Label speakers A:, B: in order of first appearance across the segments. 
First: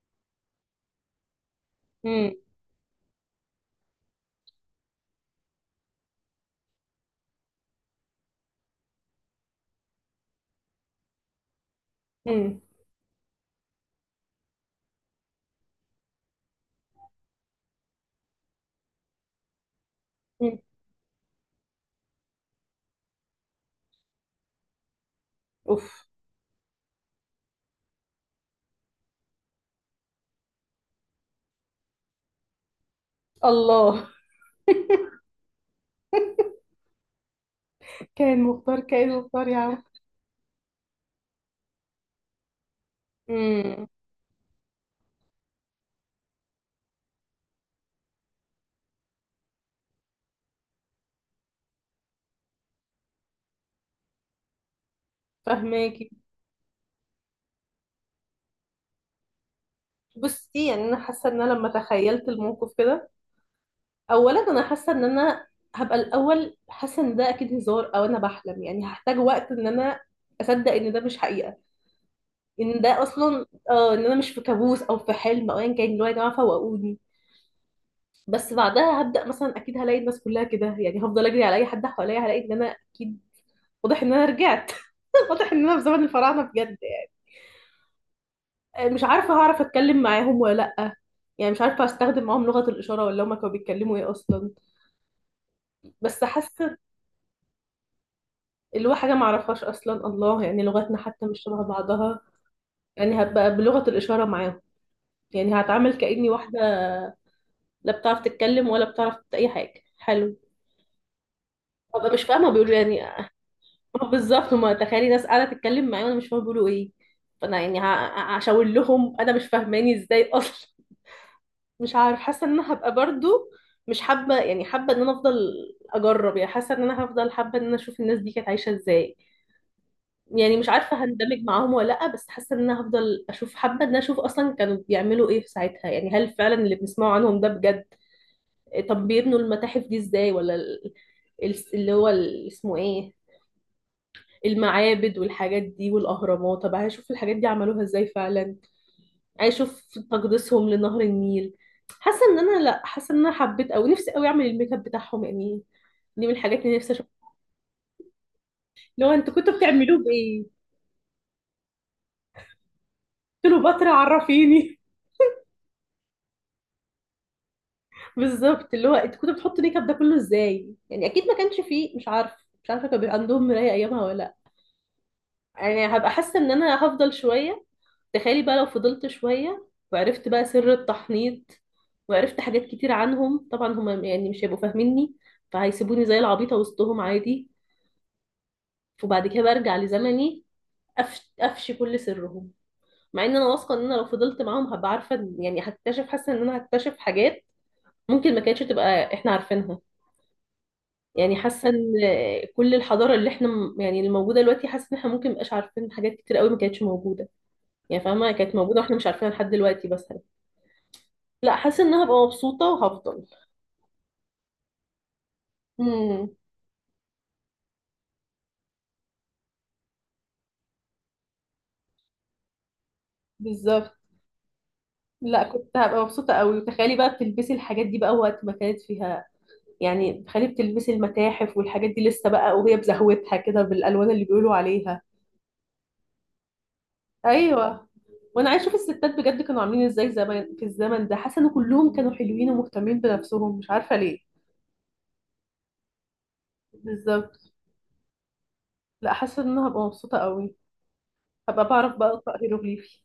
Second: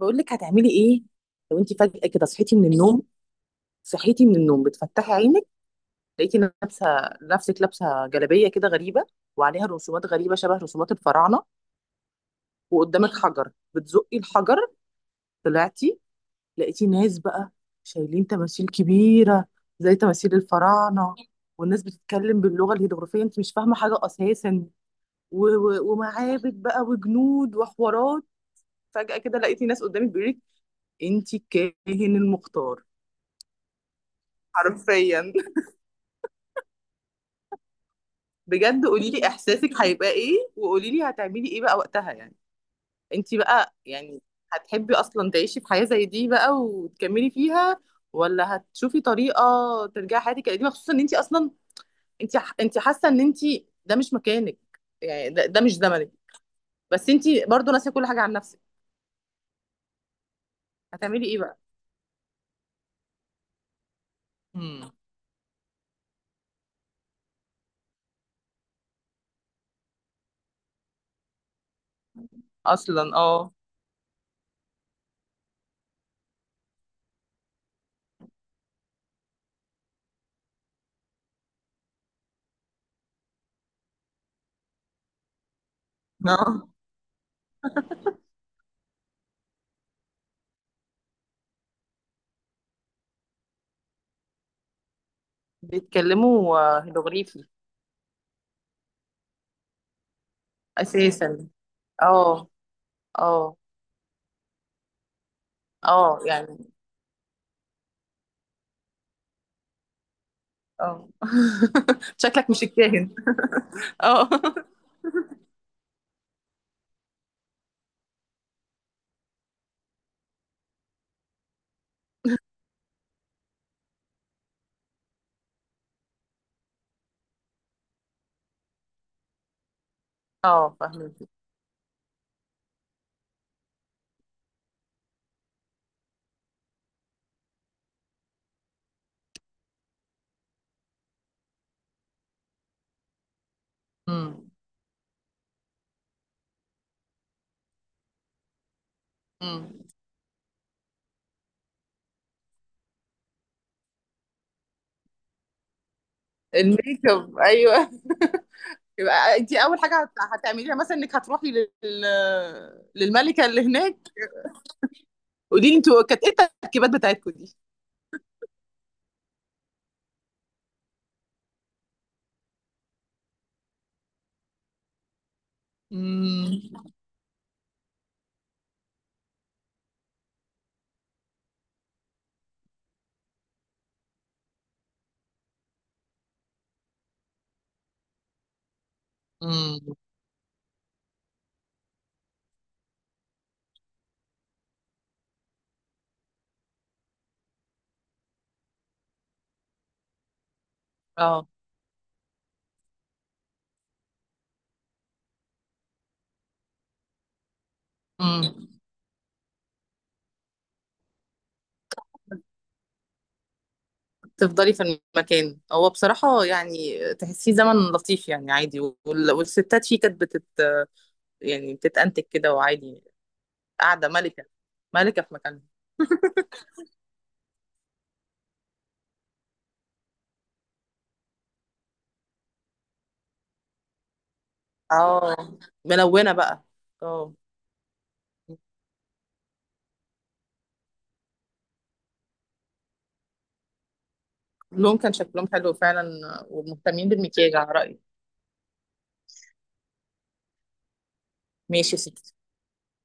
A: بقول لك هتعملي ايه؟ لو انت فجأة كده
B: مم.
A: صحيتي من النوم، صحيتي من النوم بتفتحي عينك، لقيتي لابسه، نفسك لابسه جلابيه كده غريبه وعليها رسومات غريبه شبه رسومات الفراعنه،
B: مم.
A: وقدامك حجر بتزقي الحجر، طلعتي لقيتي ناس بقى شايلين تماثيل كبيره زي تماثيل
B: مم.
A: الفراعنه، والناس بتتكلم باللغه الهيروغليفيه، انت مش فاهمه حاجه اساسا، و- و-
B: اوف.
A: ومعابد بقى وجنود وحوارات. فجأة كده لقيتي ناس قدامك بيقولك انت الكاهن المختار،
B: الله.
A: حرفيا.
B: كائن مختار
A: بجد
B: كائن
A: قولي لي
B: مختار يا
A: احساسك
B: عم.
A: هيبقى ايه، وقولي لي هتعملي ايه بقى وقتها يعني؟ انت بقى
B: امم
A: يعني هتحبي اصلا تعيشي في حياة زي دي بقى وتكملي فيها، ولا هتشوفي طريقة ترجعي حياتك القديمة؟ خصوصا ان انت اصلا، انت حاسة ان انت ده مش مكانك، يعني ده مش
B: فهماكي.
A: زمنك. بس انت برضو ناسية كل حاجة عن نفسك.
B: بصي، يعني انا
A: هتعملي
B: حاسه
A: ايه
B: ان انا
A: بقى؟
B: لما تخيلت الموقف كده، اولا انا
A: امم.
B: حاسه ان انا هبقى الاول حاسه ان ده اكيد هزار او انا بحلم. يعني هحتاج وقت ان انا اصدق ان ده مش حقيقه، ان ده
A: اصلا
B: اصلا
A: اه.
B: ان انا مش في كابوس او في حلم او ايا كان. اللي هو يا جماعه فوقوني. بس بعدها هبدا مثلا اكيد هلاقي الناس كلها كده، يعني هفضل اجري على اي حد حواليا هلاقي ان انا اكيد واضح ان انا رجعت، واضح ان انا في زمن الفراعنه
A: اه.
B: بجد. يعني مش عارفه هعرف اتكلم معاهم ولا لا. يعني مش عارفه استخدم معاهم لغه الاشاره، ولا هما كانوا بيتكلموا ايه اصلا. بس
A: بيتكلموا
B: حاسه
A: آه، هيروغليفي.
B: اللي هو حاجه ما اعرفهاش اصلا، الله، يعني لغتنا حتى
A: اساسا.
B: مش شبه بعضها.
A: اه.
B: يعني هبقى
A: اه.
B: بلغه الاشاره معاهم، يعني هتعامل
A: اه
B: كاني واحده
A: يعني.
B: لا بتعرف تتكلم ولا بتعرف اي حاجه. حلو.
A: اه
B: هبقى مش فاهمه
A: شكلك مش
B: بيقولوا يعني
A: الكاهن.
B: آه
A: اه.
B: بالظبط. هما تخيلي ناس قاعده تتكلم معايا وانا مش فاهمه بيقولوا ايه. فانا يعني هشاور لهم انا مش فاهماني ازاي اصلا. مش عارف، حاسه ان انا هبقى برضو مش حابه، يعني حابه ان انا افضل اجرب. يعني حاسه ان انا هفضل حابه ان انا اشوف الناس دي كانت عايشه ازاي. يعني مش
A: اه
B: عارفه
A: فاهمك.
B: هندمج معاهم ولا لا، بس حاسه ان انا هفضل اشوف. حابه ان انا اشوف اصلا كانوا بيعملوا ايه في ساعتها. يعني هل فعلا اللي بنسمعه عنهم ده بجد؟ طب بيبنوا المتاحف دي ازاي؟ ولا اللي هو اسمه ايه،
A: امم.
B: المعابد والحاجات دي والاهرامات. طب هشوف الحاجات دي عملوها ازاي فعلا. عايشوا
A: امم.
B: في تقديسهم لنهر النيل. حاسه ان انا، لا، حاسه ان انا حبيت او نفسي قوي اعمل الميك اب بتاعهم. يعني دي من الحاجات اللي نفسي
A: الميك
B: اشوفها.
A: اب، ايوه
B: اللي هو انتوا
A: يبقى انت
B: كنتوا
A: اول
B: بتعملوه
A: حاجه
B: بايه؟
A: هتعمليها مثلا انك هتروحي للملكه اللي
B: كليوباترا
A: هناك،
B: عرفيني.
A: قولي لي انتوا كانت ايه التركيبات بتاعتكم دي؟
B: بالظبط، اللي هو انتوا كنتوا بتحطوا الميك اب ده كله ازاي؟ يعني اكيد ما كانش فيه، مش عارف، مش عارفه كان بيبقى عندهم مرايه ايامها ولا لا. يعني هبقى حاسه ان انا
A: امم.
B: هفضل شويه. تخيلي بقى لو فضلت شويه وعرفت بقى سر التحنيط وعرفت حاجات كتير عنهم. طبعا هم يعني مش هيبقوا فاهميني فهيسيبوني زي العبيطه وسطهم عادي، وبعد كده برجع
A: امم.
B: لزمني أفشي كل سرهم. مع ان انا واثقه ان انا لو فضلت معاهم هبقى عارفه يعني هكتشف، حاسه ان انا هكتشف حاجات ممكن ما كانتش تبقى احنا عارفينها. يعني
A: اه.
B: حاسه ان كل الحضاره اللي احنا يعني اللي موجوده دلوقتي. حاسه ان احنا ممكن مبقاش عارفين حاجات كتير قوي ما كانتش موجوده. يعني فاهمه كانت
A: امم.
B: موجوده واحنا مش عارفينها لحد دلوقتي مثلا. لا، حاسه ان انا هبقى مبسوطه وهفضل.
A: تفضلي في المكان. هو
B: امم
A: بصراحه يعني تحسيه زمن لطيف، يعني عادي، وال... والستات فيه كانت يعني بتتأنتج كده وعادي،
B: بالظبط.
A: قاعده ملكه، ملكه في
B: لا،
A: مكانها.
B: كنت هبقى مبسوطه قوي. وتخيلي بقى بتلبسي الحاجات دي بقى وقت ما كانت فيها. يعني خليه بتلبسي المتاحف والحاجات دي لسه بقى، وهي بزهوتها كده بالالوان اللي بيقولوا عليها.
A: اه. ملونة بقى. اه.
B: ايوه. وانا عايز اشوف الستات بجد كانوا عاملين ازاي زمان في الزمن ده. حاسه ان كلهم كانوا حلوين ومهتمين بنفسهم، مش عارفه ليه.
A: اللون كان شكلهم حلو فعلا ومهتمين
B: بالظبط.
A: بالمكياج على رأيي.
B: لا، حاسه ان انا هبقى مبسوطه قوي، هبقى بعرف
A: ماشي يا
B: بقى
A: ستي،
B: اقرا هيروغليفي.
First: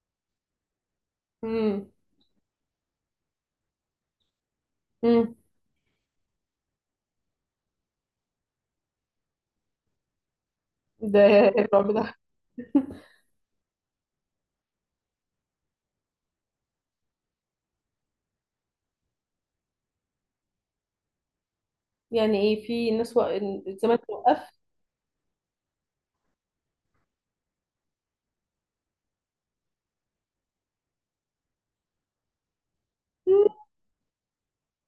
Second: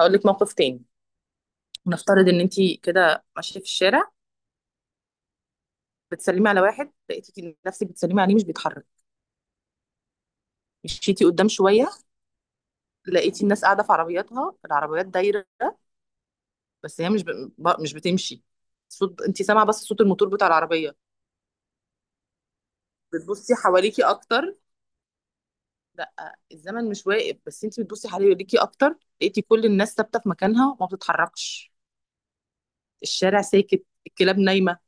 A: هقول لك موقف تاني.
B: امم.
A: نفترض ان انت كده ماشية في الشارع،
B: امم.
A: بتسلمي على واحد، لقيتي نفسك بتسلمي عليه مش بيتحرك،
B: ده
A: مشيتي قدام شوية
B: الرعب ده.
A: لقيتي الناس قاعدة في عربياتها، العربيات دايرة بس هي مش ب... ب- مش بتمشي، صوت انت سامعة بس صوت الموتور بتاع العربية،
B: يعني ايه؟ في ناس
A: بتبصي
B: الزمن
A: حواليكي
B: توقف؟
A: اكتر. لا الزمن مش واقف، بس انت بتبصي حواليكي اكتر لقيتي كل الناس ثابتة في مكانها وما بتتحركش، الشارع ساكت، الكلاب نايمة،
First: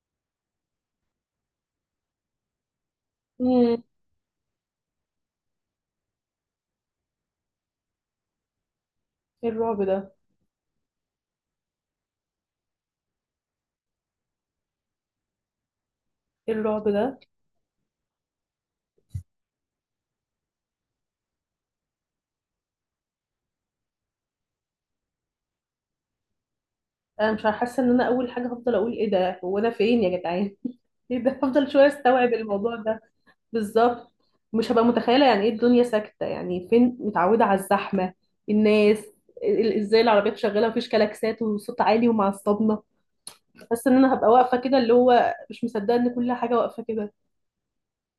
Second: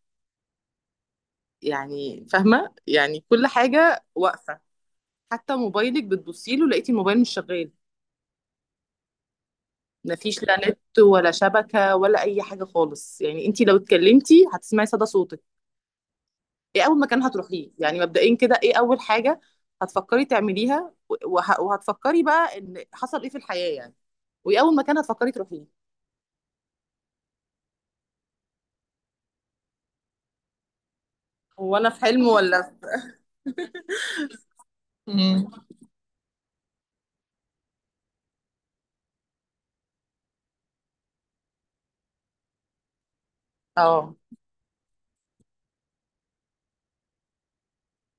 A: يعني فاهمة يعني كل
B: امم.
A: حاجة واقفة، حتى موبايلك بتبصي له لقيتي الموبايل مش شغال،
B: الرعب ده.
A: مفيش لا نت ولا شبكة ولا أي حاجة خالص، يعني انتي لو اتكلمتي هتسمعي صدى صوتك.
B: إيه
A: ايه
B: الرعب
A: أول
B: ده!
A: مكان هتروحيه يعني مبدئيا كده؟ ايه أول حاجة هتفكري تعمليها وه- وهتفكري بقى ان حصل ايه في الحياة يعني؟ وايه أول مكان هتفكري تروحيه؟
B: انا مش حاسه ان انا اول حاجه هفضل اقول ايه ده، هو انا فين يا جدعان؟ ايه ده؟ هفضل
A: هو
B: شويه
A: أنا في
B: استوعب
A: حلم ولا
B: الموضوع
A: في-
B: ده. بالظبط. مش هبقى متخيله. يعني
A: مم.
B: ايه الدنيا ساكته؟ يعني فين؟ متعوده على الزحمه، الناس، ازاي العربيات شغاله، مفيش كلاكسات وصوت عالي ومعصبنا. بس ان انا
A: اه.
B: هبقى واقفه كده اللي هو مش مصدقه ان كل حاجه واقفه كده.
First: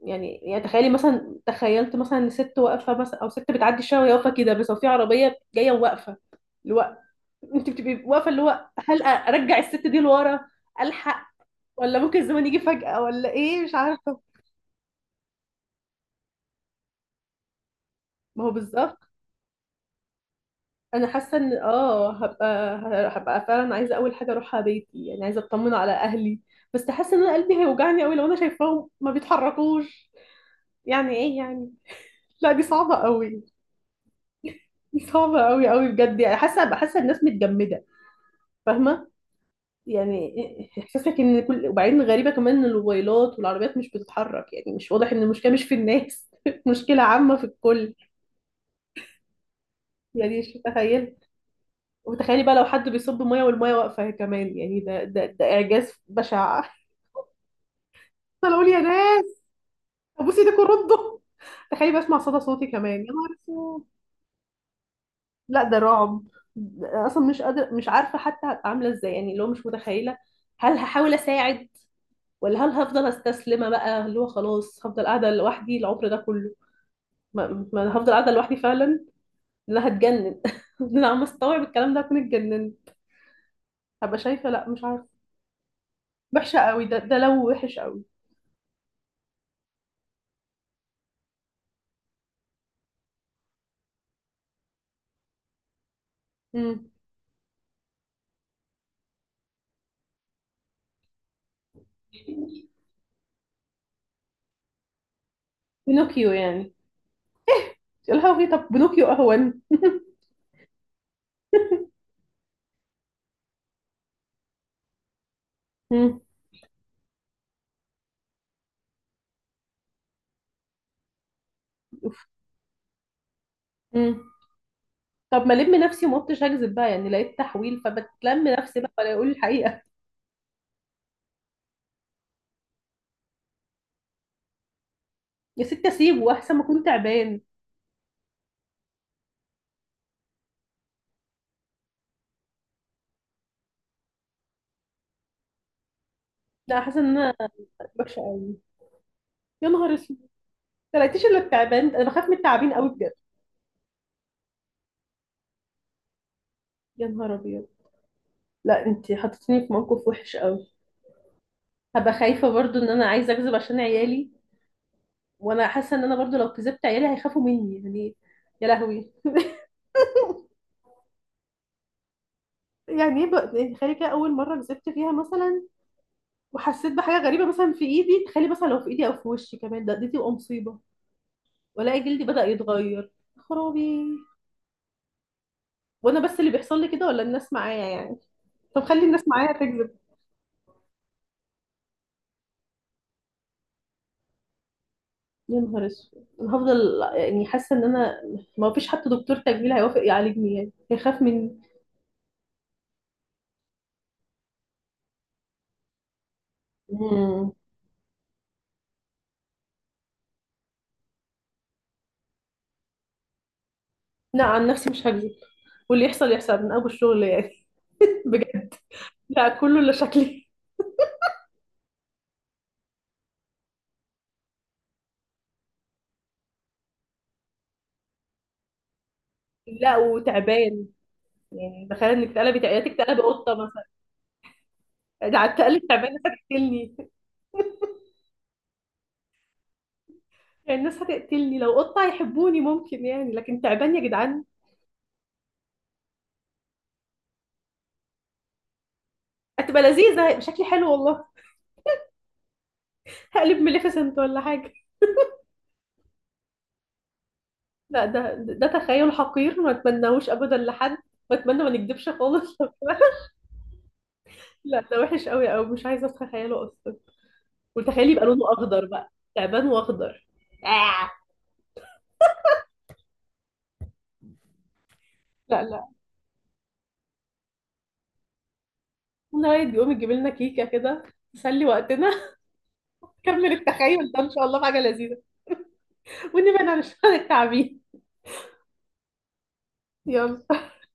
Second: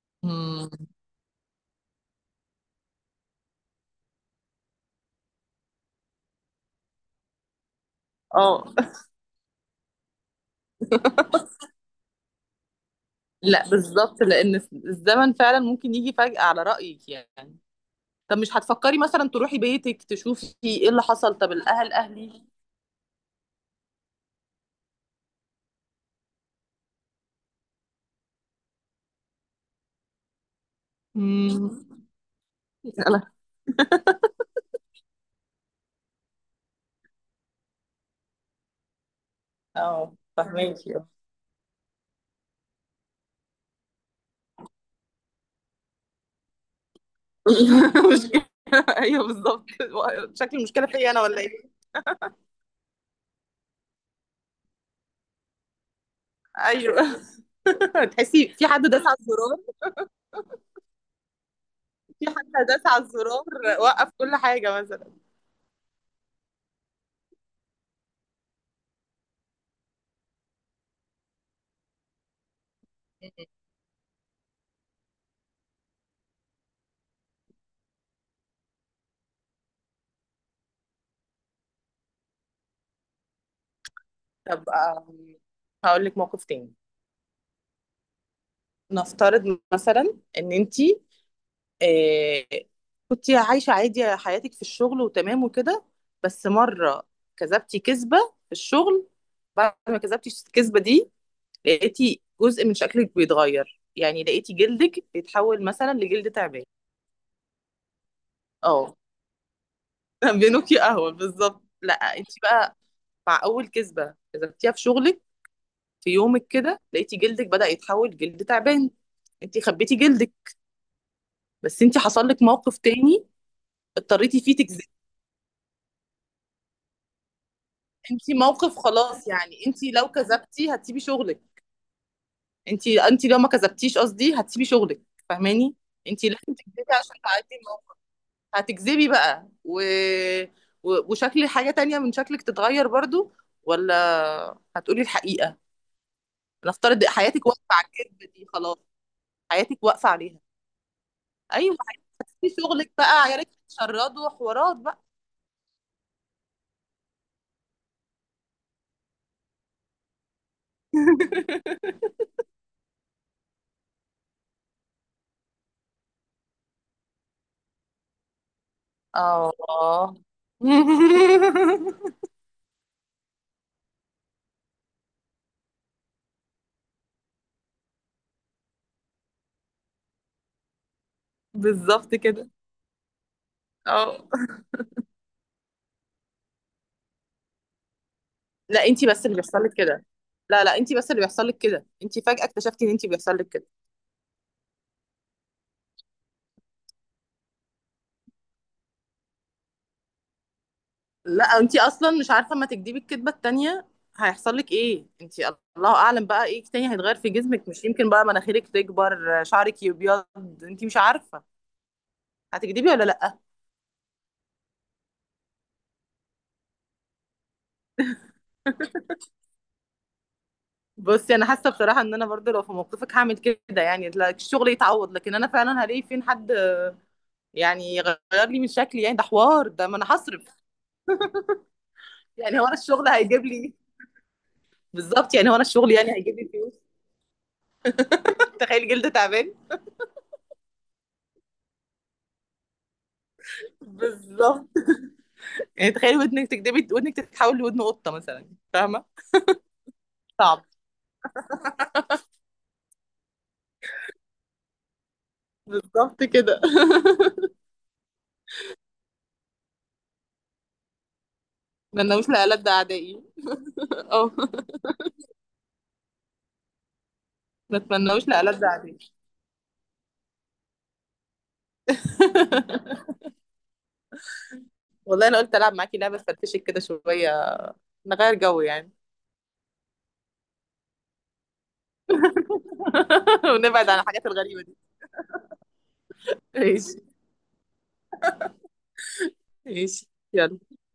B: يعني
A: مم.
B: تخيلي مثلا، تخيلت مثلا ان ست واقفه مثلا، او ست بتعدي الشارع وهي واقفه كده، بس هو في عربيه جايه وواقفه. اللي هو انت بتبقي واقفه اللي هو
A: اه.
B: هل ارجع الست دي لورا؟ الحق؟ ولا ممكن الزمن يجي فجاه؟ ولا ايه؟
A: لا
B: مش عارفه.
A: بالظبط، لان الزمن فعلا ممكن يجي فجأة على رأيك يعني. طب
B: ما هو
A: مش
B: بالظبط.
A: هتفكري مثلا تروحي بيتك تشوفي ايه اللي
B: انا
A: حصل؟
B: حاسه
A: طب
B: ان،
A: الاهل، اهلي.
B: هبقى فعلا عايزه اول حاجه اروحها بيتي. يعني عايزه اطمن على اهلي، بس حاسه ان انا قلبي هيوجعني قوي لو انا شايفاهم ما بيتحركوش. يعني ايه
A: امم.
B: يعني؟ لا، دي صعبه
A: لا.
B: قوي. دي صعبه قوي قوي بجد. يعني حاسه، حاسه الناس متجمده. فاهمه؟
A: اه
B: يعني
A: فهماكي، اه.
B: احساسك ان كل، وبعدين غريبه كمان ان الموبايلات والعربيات مش بتتحرك. يعني مش واضح ان المشكله مش في الناس مشكله عامه في الكل.
A: مشكلة، ايوه بالظبط.
B: يعني مش
A: شكل المشكلة فيا
B: متخيله.
A: انا، ولا ايه؟
B: وتخيلي بقى لو حد بيصب ميه والميه واقفه كمان. يعني ده اعجاز بشع.
A: ايوه تحسي
B: انا
A: في
B: اقول يا
A: حد داس على
B: ناس،
A: الزرار،
B: ابوسي ايدك وردوا. تخيلي بسمع
A: في
B: صدى
A: حد
B: صوتي
A: داس على
B: كمان، يا نهار
A: الزرار
B: اسود!
A: وقف كل حاجة مثلا.
B: لا، ده رعب. ده اصلا مش قادره، مش عارفه حتى هبقى عامله ازاي. يعني اللي هو مش متخيله. هل هحاول اساعد؟ ولا هل هفضل استسلمه بقى اللي هو خلاص هفضل قاعده لوحدي العمر ده كله. ما أنا هفضل قاعده لوحدي فعلا. انا هتجنن. انا عم استوعب الكلام ده هكون اتجننت. هبقى شايفه، لا،
A: طب
B: مش عارفه.
A: هقول لك موقف
B: وحشه
A: تاني.
B: قوي. ده لو وحش قوي.
A: نفترض مثلا ان انتي آه، كنت عايشة عادي حياتك في الشغل وتمام وكده، بس
B: امم.
A: مرة كذبتي كذبة في الشغل، بعد ما كذبتي الكذبة دي لقيتي جزء من شكلك بيتغير، يعني لقيتي جلدك بيتحول مثلا لجلد
B: بنوكيو
A: تعبان.
B: يعني؟ يا لهوي، طب
A: اه
B: بنوكيو اهون.
A: بينوكي قهوة بالظبط. لا انت بقى مع أول كذبة كذبتيها في شغلك في
B: امم.
A: يومك كده لقيتي جلدك بدأ يتحول جلد تعبان، انت خبيتي جلدك. بس انت
B: أوف.
A: حصل لك موقف تاني
B: أمم.
A: اضطريتي فيه،
B: طب ما الم نفسي، وما قلتش هكذب بقى يعني. لقيت تحويل،
A: انت
B: فبتلم
A: موقف
B: نفسي بقى ولا
A: خلاص.
B: اقول
A: يعني انت
B: الحقيقه.
A: لو كذبتي هتسيبي شغلك، انت لو ما كذبتيش قصدي هتسيبي شغلك،
B: يا
A: فاهماني؟
B: ستي
A: انت
B: اسيبه
A: لازم
B: احسن ما اكون
A: تكذبي عشان
B: تعبان.
A: تعدي الموقف، هتكذبي بقى و... و... وشكل حاجة تانية من شكلك تتغير برضو؟ ولا هتقولي الحقيقة؟
B: لا حاسه
A: نفترض
B: ان انا
A: حياتك واقفة على الكذب
B: وحشه
A: دي
B: قوي.
A: خلاص،
B: يا
A: حياتك
B: نهار
A: واقفة
B: اسود،
A: عليها.
B: ما لقيتيش الا
A: ايوه
B: التعبان. انا بخاف من
A: هتسيبي
B: التعابين قوي
A: شغلك
B: بجد.
A: بقى، عيالك هيتشردوا، حوارات بقى.
B: يا نهار ابيض. لا، انت حطيتيني في موقف وحش قوي. هبقى خايفه برضو ان انا عايزه اكذب عشان عيالي، وانا حاسه ان انا برضو لو كذبت عيالي هيخافوا مني يعني. يا لهوي.
A: اه
B: يعني ايه يعني تخيلي كده اول مره كذبت فيها مثلا وحسيت بحاجه غريبه مثلا في ايدي. تخيلي مثلا لو في ايدي او في وشي كمان ده، دي تبقى مصيبه. والاقي
A: بالظبط
B: جلدي بدأ
A: كده.
B: يتغير، يا خرابي.
A: اه.
B: وانا بس اللي بيحصل لي كده ولا الناس معايا يعني؟ طب
A: لا
B: خلي
A: انتي
B: الناس
A: بس اللي
B: معايا
A: بيحصل لك
B: تكذب.
A: كده. لا لا انتي بس اللي بيحصل لك كده، انتي فجأة اكتشفتي ان انتي بيحصل لك كده.
B: يا نهار اسود. انا هفضل يعني حاسه ان انا ما فيش حتى دكتور تجميل هيوافق يعالجني يعني، هيخاف
A: لا
B: مني.
A: انتي اصلا مش عارفة اما تكدبي الكدبة التانية هيحصل لك ايه، انتي الله اعلم بقى ايه تاني هيتغير في
B: مم.
A: جسمك، مش يمكن بقى مناخيرك تكبر، شعرك يبيض، انتي مش عارفة. هتكدبي ولا لا؟
B: لا، عن نفسي مش هكذب، واللي يحصل يحصل من ابو الشغل يعني. بجد. لا كله الا شكلي.
A: بصي انا حاسة بصراحة ان انا برضو لو في موقفك هعمل كده، يعني لا الشغل يتعوض لكن انا فعلا هلاقي فين حد يعني يغير لي من شكلي، يعني ده حوار، ده
B: لا
A: ما انا هصرف،
B: وتعبان. يعني تخيل انك
A: يعني هو
B: تقلبي
A: انا
B: يا
A: الشغل
B: تقلبي
A: هيجيب
B: قطه
A: لي؟
B: مثلا.
A: بالظبط،
B: ده
A: يعني
B: على
A: هو انا
B: التقلب
A: الشغل
B: تعبان
A: يعني
B: الناس
A: هيجيب لي فلوس؟
B: هتقتلني.
A: تخيل جلد تعبان،
B: يعني الناس هتقتلني لو قطه هيحبوني ممكن يعني، لكن تعبان يا جدعان.
A: بالظبط. يعني تخيل ودنك تكدبي ودنك تتحول لودن قطة مثلا، فاهمة؟
B: هتبقى لذيذة،
A: صعب،
B: شكلي حلو والله. هقلب مليفيسنت ولا حاجة.
A: بالظبط كده.
B: لا، ده تخيل حقير ما اتمناهوش ابدا لحد. بتمنى ما
A: ما
B: نكدبش
A: اتمنوش
B: خالص.
A: لألد أعدائي. اه.
B: لا ده وحش قوي قوي، مش عايزة اتخيله اصلا.
A: ما
B: وتخيلي يبقى
A: اتمنوش
B: لونه
A: لألد
B: اخضر
A: أعدائي.
B: بقى، تعبان واخضر. آه.
A: والله أنا قلت
B: لا
A: ألعب
B: لا.
A: معاكي لعبة فرفشك كده شوية، نغير جو يعني.
B: نهاية يقوم يجيب لنا كيكة كده، تسلي وقتنا. نكمل
A: ونبعد عن
B: التخيل ده
A: الحاجات
B: ان شاء الله
A: الغريبة دي.
B: بحاجة لذيذة، ونبعد عن
A: ماشي،
B: الشغل التعبين.
A: ماشي. يلا.
B: يلا.